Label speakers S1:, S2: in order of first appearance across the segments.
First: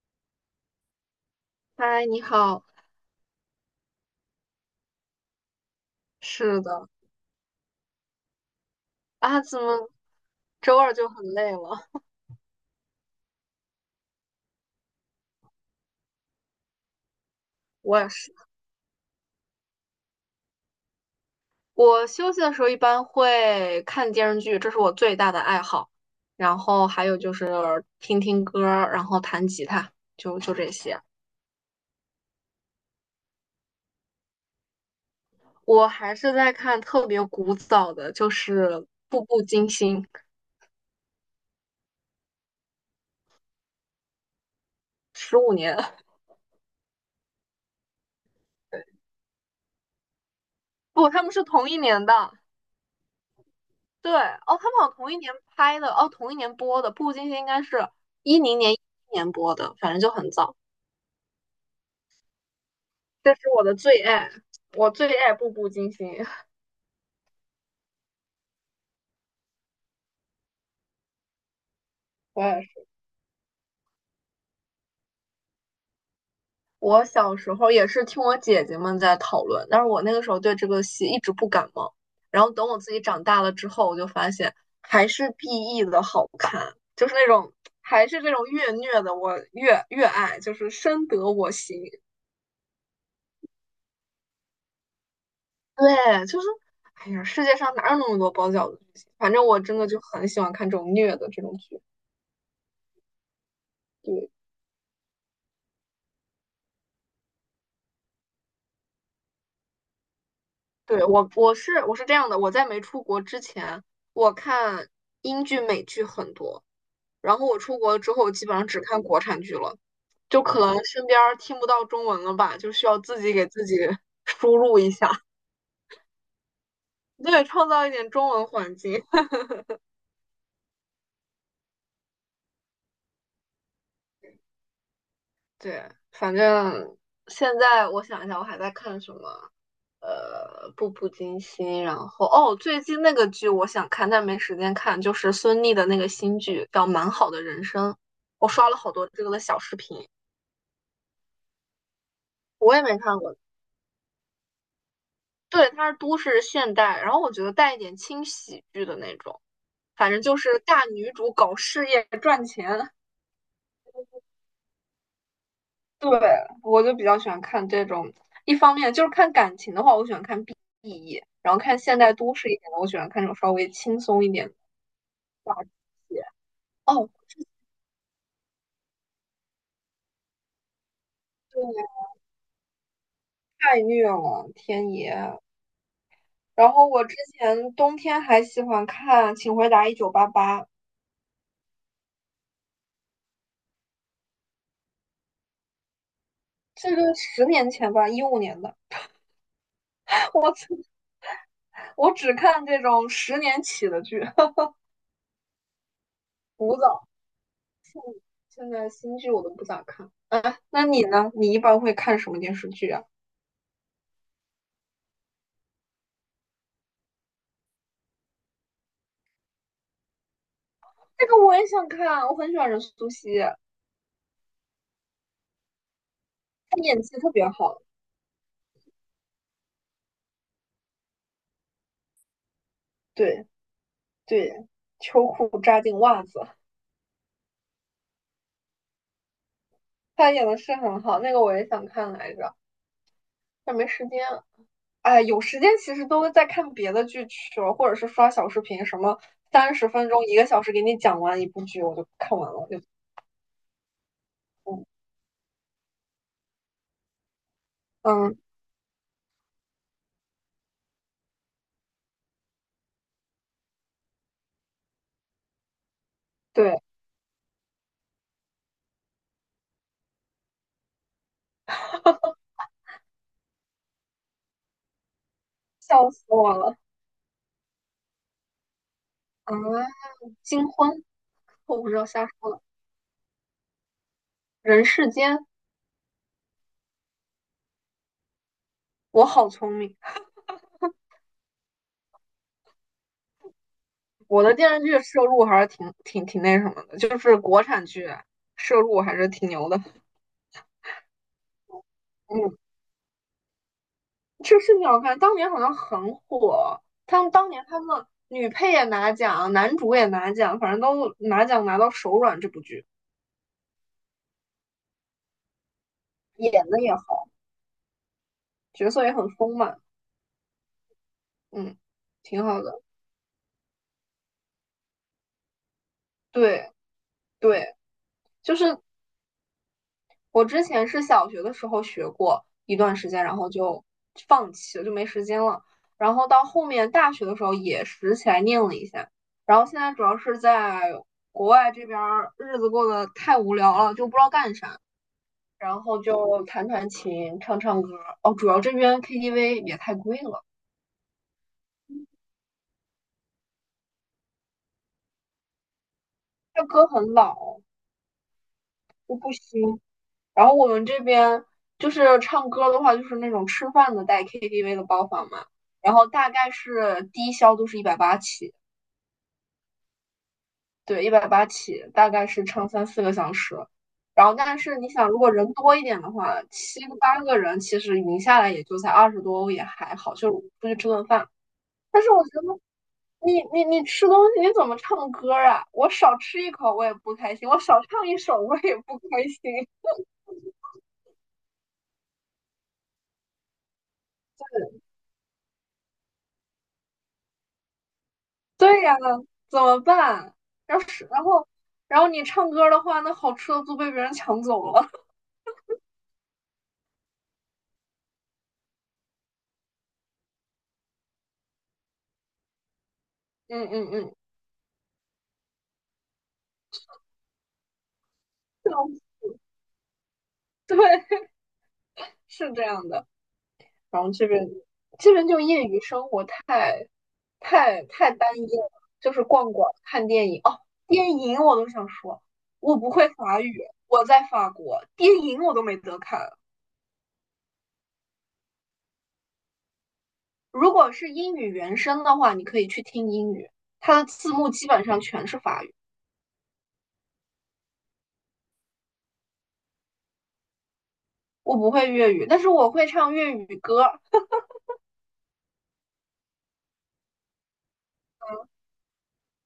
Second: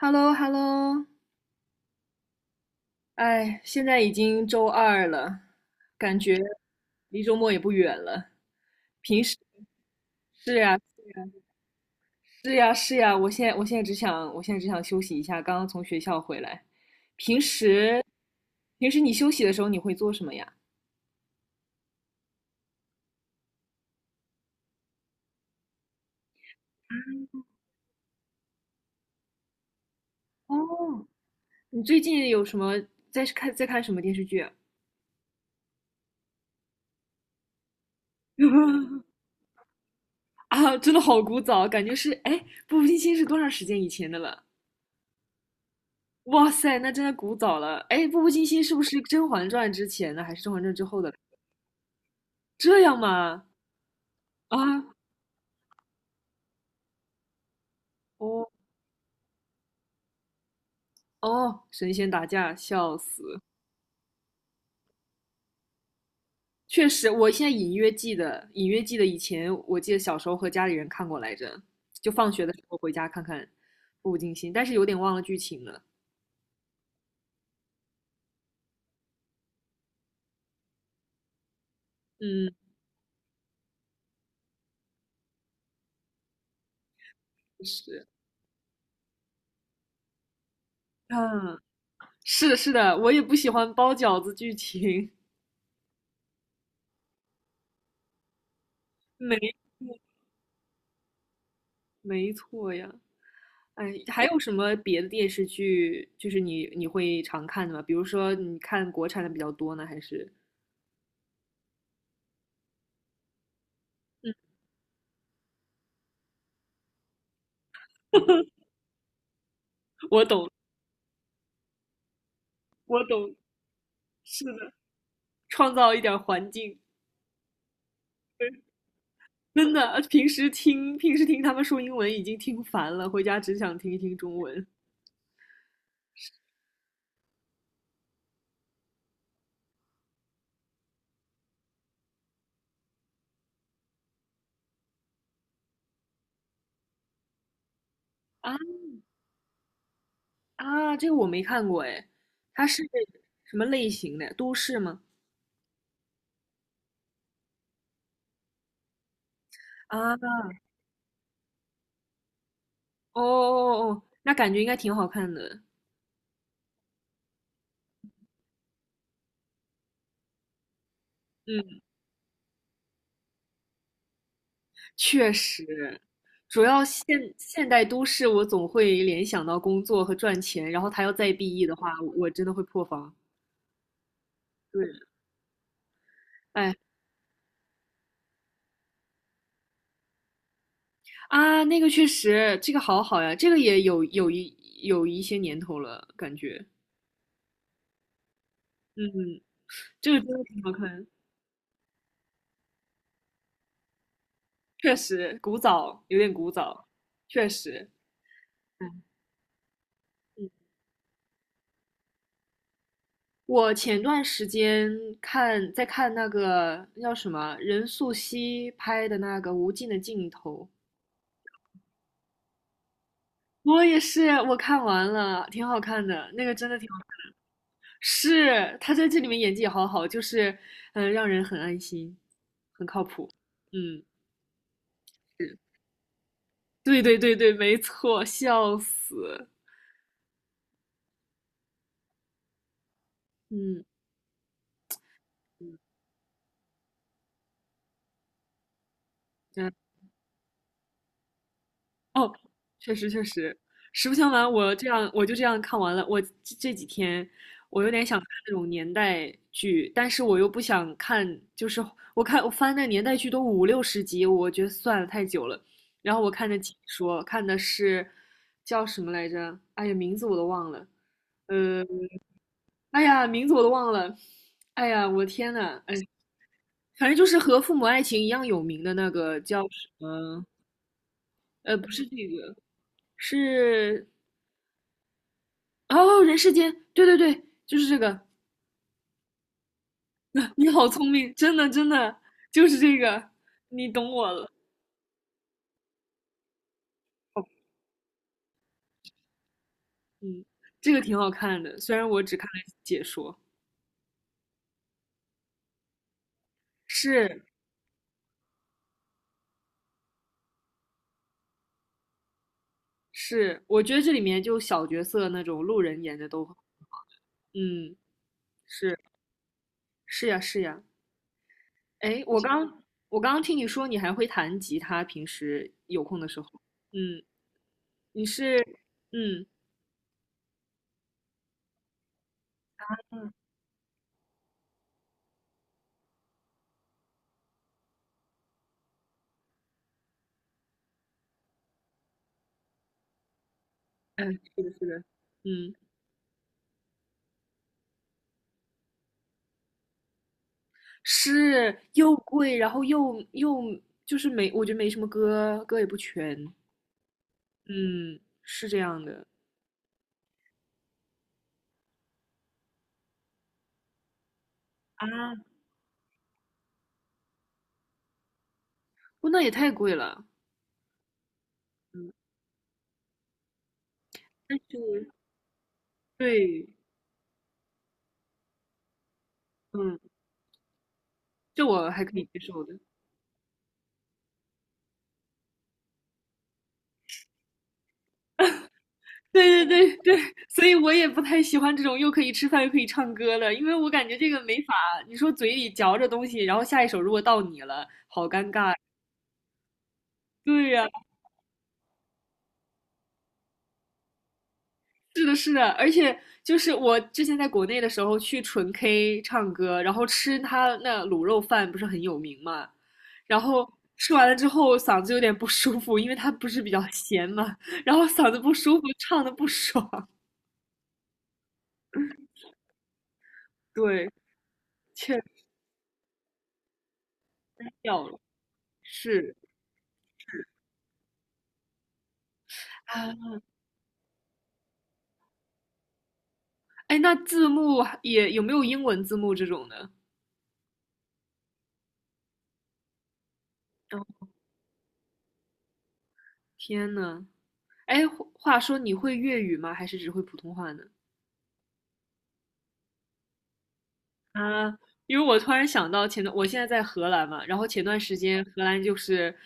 S1: h e l l o h e l l o
S2: 嗨，你好，
S1: 哎，现在已经周二了，感觉
S2: 是的。
S1: 离周末也不远了。平时
S2: 啊，怎么
S1: 是呀，
S2: 周二就很累了？
S1: 是呀，是呀，我现在只想休息一下，刚刚从学校回来。平
S2: 我
S1: 时，
S2: 也是，
S1: 平时你休息的时候你会做什么呀？
S2: 我休息的时候一般会看电视剧，这是我最大的爱好。然后还有就是听听歌儿然后弹吉他，就这些。
S1: 哦，你最近有什么在看什么电视剧啊？
S2: 我还是在看特别古早的，就是 《步步惊心》，
S1: 啊真的好古早，感觉是，哎，《步步惊心》是多长时间以前的了？
S2: 十五年，
S1: 哇塞，那真的古早了。哎，《步步惊心》是不是《甄嬛传》之前的，还是《甄嬛传》之后
S2: 不，
S1: 的？
S2: 他们是同一年的。
S1: 这样吗？
S2: 对，哦，
S1: 啊，
S2: 他们好像同一年拍的，哦，同一年播的，《步步惊心》应该是一
S1: 哦。
S2: 零年、一一年播的，反正就很早。
S1: 哦，神仙打架，笑
S2: 这
S1: 死！
S2: 是我的最爱，我最爱《步步惊心》。
S1: 确实，我现在隐约记得，隐约记得以前，我记得小时候和家里人看过来着，就放
S2: 我
S1: 学的时
S2: 也
S1: 候
S2: 是，
S1: 回家看看《步步惊心》，但是有点忘了剧情了。
S2: 我小时候也是听我姐姐们在讨论，但是我那个时候对这个戏一直不感冒。然后
S1: 嗯，
S2: 等我自己长大了之后，我就发现还是 BE 的好看，就是那种
S1: 是，
S2: 还是这种越虐的，我越爱，就是深得我
S1: 嗯，
S2: 心。
S1: 是的，是的，我也不喜欢包饺子剧情。
S2: 对，就是哎呀，世界上哪有那么多包饺子剧情？反
S1: 没，
S2: 正我真的就很喜欢看这种虐的这种剧。
S1: 没错呀。哎，还
S2: 对，
S1: 有什么别的电视剧，就是你会常看的吗？比如说你看国产的比较多呢，还是？
S2: 对，我是这样的，我在没出国之前，
S1: 嗯，
S2: 我看英剧、美剧很多，然后我出国之后，基本上只看国产剧了，
S1: 我
S2: 就
S1: 懂，
S2: 可能身边儿听不到中文了吧，就需要
S1: 我
S2: 自己
S1: 懂，
S2: 给自己
S1: 是
S2: 输
S1: 的，
S2: 入一下，
S1: 创造一点儿环境，
S2: 对，创造一点中文环境。
S1: 真的，平时听他们说英文已经听烦了，回家只想听一听中文。
S2: 对，反正现在我想一下，我还在看什么？步步惊心，然后哦，最近那个剧我想看，但没时间看，就是孙俪的那个新剧叫《蛮好的人生》，我
S1: 啊。
S2: 刷了好多这个的小视频，
S1: 啊，这个我没看过哎，它
S2: 我也
S1: 是
S2: 没看过。
S1: 什么类型的？都市吗？
S2: 对，它是都市现代，然后我觉得带一点轻喜剧的那种，反
S1: 啊，
S2: 正就
S1: 哦。
S2: 是大女主搞事业。
S1: 哦。哦，那感觉应该挺好看的。
S2: 对，我就比较喜欢看这种。一方面就是看感情的话，我喜欢看 BE，然后看
S1: 嗯，
S2: 现代都市一点的，我喜欢看这种稍微轻松一点的
S1: 确实，
S2: 剧。
S1: 主要
S2: 哦，
S1: 现代都市，我总会联想到工作和赚钱，然后他要再 BE 的
S2: 对，
S1: 话，我真的会破防。
S2: 太虐了，
S1: 对，
S2: 天爷！然
S1: 哎。
S2: 后我之前冬天还喜欢看《请回答一九八八》，
S1: 啊，那个确实，这个好好呀，这个也有一些年头了，感觉，
S2: 这个十年前吧，一五年的。
S1: 嗯，这个 真的
S2: 我
S1: 挺好
S2: 只
S1: 看，
S2: 我只看这种十年起的剧，
S1: 确实古早，有点古
S2: 古
S1: 早，
S2: 早。
S1: 确实，
S2: 现在
S1: 嗯。
S2: 新剧我都不咋看。
S1: 嗯，
S2: 哎，那你呢？你一般会看什么电视剧啊？
S1: 我前段时间看在看那个叫什么任素汐拍的那个《无尽的尽头》。
S2: 这个我也想看，我很喜欢任素汐。
S1: 我也是，我看完了，挺好看的，那个真的
S2: 他
S1: 挺好
S2: 演
S1: 看。
S2: 技特别好，
S1: 是，他在这里面演技也好好，就是，嗯。让人很安心，很靠谱。
S2: 对
S1: 嗯，
S2: 对，秋裤扎进袜子，
S1: 对对对对，没错，笑死。
S2: 他演的是很好，那个我也想看来着，但
S1: 嗯
S2: 没时间。哎，有时间
S1: 嗯，嗯，
S2: 其实都在看别的剧去了，或者是刷小视频，什么三十分钟、一个小时给你讲完一部剧，我就
S1: 哦，
S2: 看完了，我就
S1: 确实确实，实不相瞒，我
S2: 嗯
S1: 这样我就这样看完了。我这几天我有点想看
S2: 嗯，
S1: 那种年代剧，但是我又不想看，就是我翻那年代剧都五六十集，我觉得算了太久了。然后我看的解
S2: 对，
S1: 说，看的是叫什么来着？哎呀，名字我都忘了。呃，哎呀，名字我都忘了。哎呀，我的天呐，哎，
S2: 笑死我了。
S1: 反正就是和《父母爱情》一样有名的那个
S2: 啊！
S1: 叫什么？
S2: 金婚，我
S1: 不
S2: 不知
S1: 是
S2: 道
S1: 这
S2: 瞎说
S1: 个，
S2: 了，
S1: 是。
S2: 人世间，
S1: 哦，人世间，对对对，就是这个。
S2: 我好聪明，
S1: 你好聪明，真的真的就是这个，你懂我
S2: 我
S1: 了。
S2: 的电视剧摄入还是挺那什么的，就是
S1: 哦，
S2: 国产剧摄入还是挺牛的，
S1: 嗯，这个挺好看的，虽然我只看
S2: 嗯。
S1: 了解说。
S2: 这个挺好看，当年好像很火。他们
S1: 是
S2: 当年他们女配也拿奖，男主也拿奖，反正都拿奖拿到手软。这部剧
S1: 是，我觉得这里面就小角色那种路人演的都，
S2: 演的也好，
S1: 嗯，
S2: 角
S1: 是。
S2: 色也很丰满，
S1: 是呀是呀。
S2: 嗯，
S1: 哎，我
S2: 挺好
S1: 刚
S2: 的。
S1: 我刚刚听你说你还会弹吉他，平时有空的时候，
S2: 对
S1: 嗯，
S2: 对，
S1: 你
S2: 就
S1: 是
S2: 是
S1: 嗯
S2: 我之前是小学的时候学过一段时间，
S1: 嗯，
S2: 然后就放弃了，就没时间了。然后到后面大学的时候也拾起来念了一下，然后现在主要是在国外这边儿日子过得太无聊了，就不知
S1: 哎，
S2: 道干
S1: 是的
S2: 啥。
S1: 是的，嗯。
S2: 然后就弹弹琴、唱唱歌。哦，主要这边 KTV 也太贵了，
S1: 是又贵，然后又就是没，我觉得没什么歌，歌也不全，
S2: 它歌很老，
S1: 嗯，是这样
S2: 就
S1: 的。
S2: 不新。然后我们这边就是唱歌的话，就是那种吃饭的带 KTV 的包房
S1: 啊，
S2: 嘛，然后大概是低消都是一百八起，
S1: 不，那也太贵了，
S2: 对，一百八起，大
S1: 嗯，
S2: 概是唱三四个小时。然后，
S1: 但
S2: 但是你
S1: 是
S2: 想，如果人多一点的话，
S1: 对，
S2: 七个八个人，其实匀下来也就才二十多欧，也还
S1: 嗯，
S2: 好，就是出去吃顿饭。
S1: 这我
S2: 但
S1: 还
S2: 是
S1: 可
S2: 我
S1: 以
S2: 觉
S1: 接
S2: 得
S1: 受的，
S2: 你吃东西你怎么唱歌啊？我少吃一口我也不开心，我少唱一首我也不开
S1: 对对
S2: 心。
S1: 对对，所以我也不太喜欢这种又可以吃饭又可以唱歌的，因为我感觉这个没法，你说嘴里嚼着东西，然后下一首如果到你了，好尴尬，
S2: 对呀，怎么办？
S1: 对
S2: 要
S1: 呀。
S2: 是然后然后你唱歌的话，那好吃的都被别人抢走了。
S1: 是的，是的，而且就是我之前在国内的时候去纯 K 唱歌，然后吃他那卤肉饭不是很有名嘛，然
S2: 嗯
S1: 后
S2: 嗯
S1: 吃
S2: 嗯，
S1: 完了之后嗓子有点不舒服，因为他不是比较咸嘛，然后嗓子不舒服，唱的不爽，
S2: 对，是这样的。然
S1: 对，
S2: 后这边
S1: 确
S2: 就
S1: 实
S2: 业余生活太太
S1: 掉
S2: 太
S1: 了，
S2: 单一了，就是
S1: 是
S2: 逛逛、看电影。哦，电影我都想说，我不会
S1: 啊，
S2: 法语，我在法国，电影我都没得看。
S1: 哎，那字幕也有没有英文字幕这种的？
S2: 如果是英语原声的话，你可以去听英语，它的
S1: 哦，
S2: 字幕基本上全是法语。
S1: 天呐，哎，话说你会粤语吗？还是只会普通话呢？
S2: 我不会粤语，但是我会唱粤语歌啊，
S1: 啊，因为我突然想到前段，我现在在荷兰嘛，然后前段时间荷兰就是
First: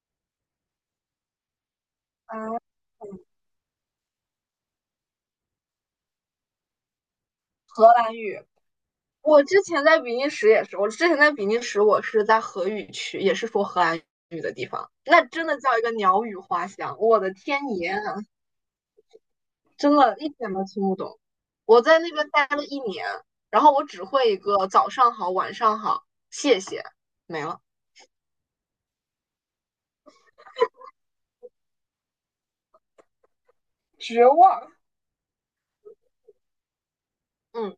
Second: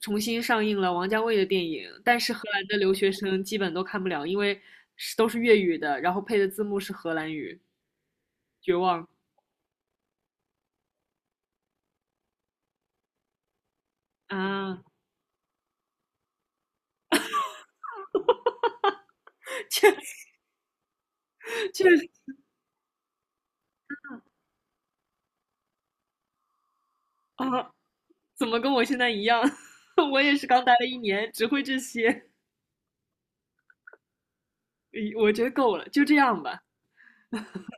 S1: 重新上映了王家卫的电影，但是荷兰的留学生基本都看不了，因为是都是粤语的，然后配的字幕是荷兰语，
S2: 荷兰语。
S1: 绝望
S2: 我之前在比利时也是，我之前在比利时，我是在荷语区，也是说荷兰语的地
S1: 啊
S2: 方，那真的叫一个鸟语花香，我的天爷啊真的一点都听不懂。我
S1: 确
S2: 在
S1: 实
S2: 那边待了一年，然后我只会一个早上好，晚上好，谢谢，没了，
S1: 啊，怎么跟我现在一样？我也是刚待了1年，只会这些，
S2: 绝望。
S1: 诶我觉得够了，就这样吧。
S2: 嗯。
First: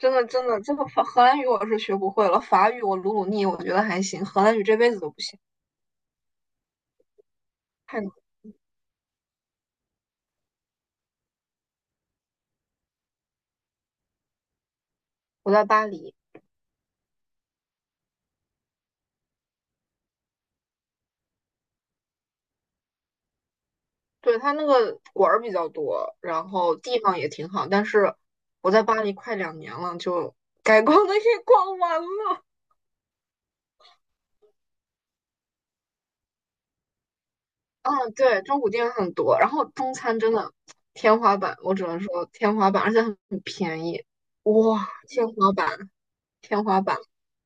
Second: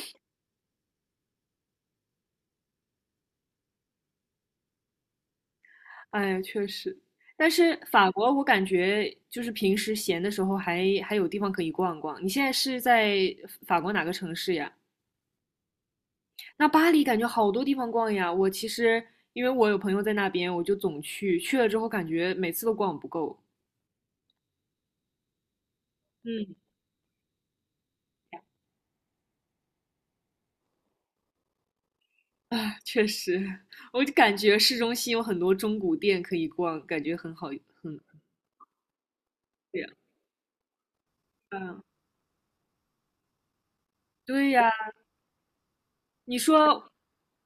S2: 真的真的，这个法荷兰语我是学不会了，法语我努努力，我觉得还行，荷兰语这辈子都不行。
S1: 哎呀，确实，但是
S2: 太
S1: 法
S2: 难。
S1: 国我感觉就是平时闲的时候还有地方可以逛逛。你现在是在法国哪个城市呀？
S2: 我在巴黎，
S1: 那巴黎感觉好多地方逛呀。我其实因为我有朋友在那边，我就总去，去了之后感觉每次都逛不够。
S2: 对，它那个馆儿比较多，然
S1: 嗯，
S2: 后地方也挺好，但是我在巴黎快两年了，就该逛的也逛完了。
S1: 啊，确实，我就感觉市中心有很多中古店可以逛，感觉很好，很
S2: 嗯，对，中古店很多，然后
S1: 对呀。
S2: 中餐真的天花板，我
S1: 嗯，
S2: 只能说天花板，而且很便宜，
S1: 对呀，
S2: 哇，天花板，
S1: 你
S2: 天花
S1: 说，
S2: 板，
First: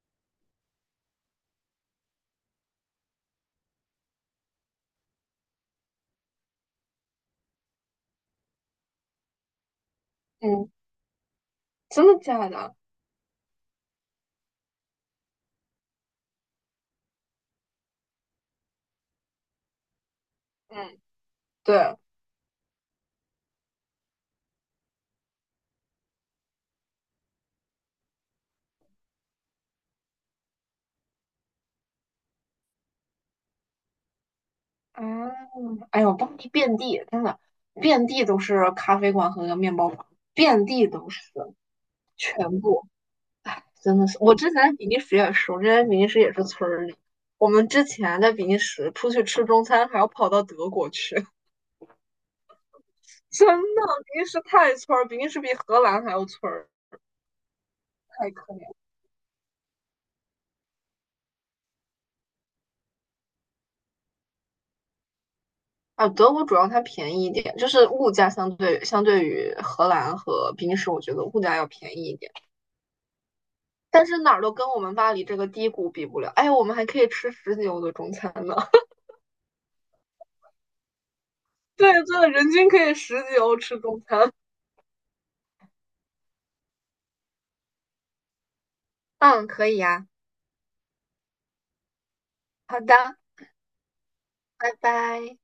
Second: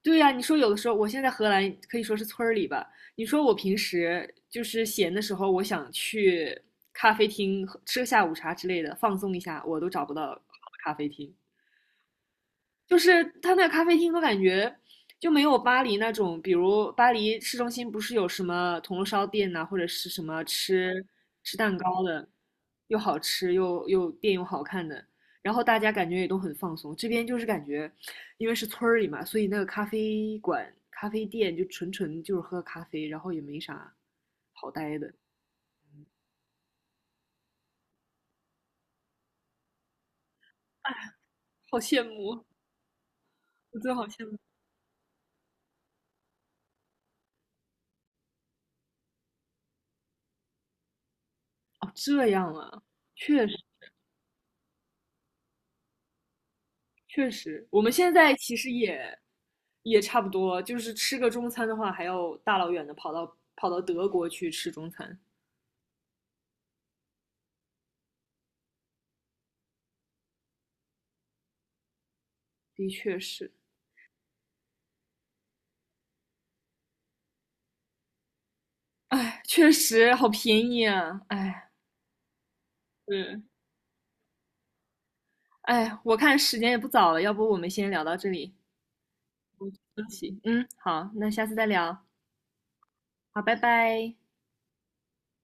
S1: 对呀、你说有的时候，我现在荷兰可以说是村儿里吧。你说我平时就是闲的时候，我想去咖啡厅喝吃个下午茶之类的，放松一下，我都找不到好的
S2: 嗯，
S1: 咖啡厅。
S2: 真的假的？
S1: 就是他那个咖啡厅，都感觉就没有巴黎那种，比如巴黎市中心不是有什么铜锣烧店呐、或者是什么
S2: 嗯，
S1: 吃蛋
S2: 对。
S1: 糕的，又好吃又店又好看的，然后大家感觉也都很放松。这边就是感觉，因为是村儿里嘛，所以那个咖啡馆、咖啡店就纯纯就是喝咖啡，然后也没啥好待的，
S2: 嗯，哎呦，当地遍地真的遍地都是咖啡馆和面包房，遍地都是，
S1: 好羡慕，
S2: 全部
S1: 我真的
S2: 真
S1: 好
S2: 的是。
S1: 羡
S2: 我
S1: 慕。
S2: 之前在比利时也是，我之前在比利时也是村儿里。我们之前在比利时出去吃中餐，还要跑到德国去，
S1: 哦，这样啊，确
S2: 真
S1: 实。
S2: 的，比利时太村儿，比利时比荷兰还要村儿，
S1: 确实，我们现
S2: 太
S1: 在
S2: 可
S1: 其
S2: 怜
S1: 实
S2: 了。
S1: 也差不多，就是吃个中餐的话，还要大老远的跑到德国去吃中餐，
S2: 啊，德国主要它便宜一点，就是物价相对于荷兰和比利时，我觉得物价要便宜一点。
S1: 的确是，
S2: 但是哪儿都跟我们巴黎这个低谷比不了。哎，我们还可以吃十几欧的中餐呢。
S1: 哎，确实好便宜啊，哎，
S2: 对，对，人均可以十几
S1: 是，
S2: 欧吃中餐。
S1: 哎，我看时间也不早了，要不我们先聊到这里，
S2: 嗯，可以呀、啊
S1: 嗯行，嗯，好，那下次再聊，
S2: 好的，
S1: 好，拜拜。
S2: 拜拜。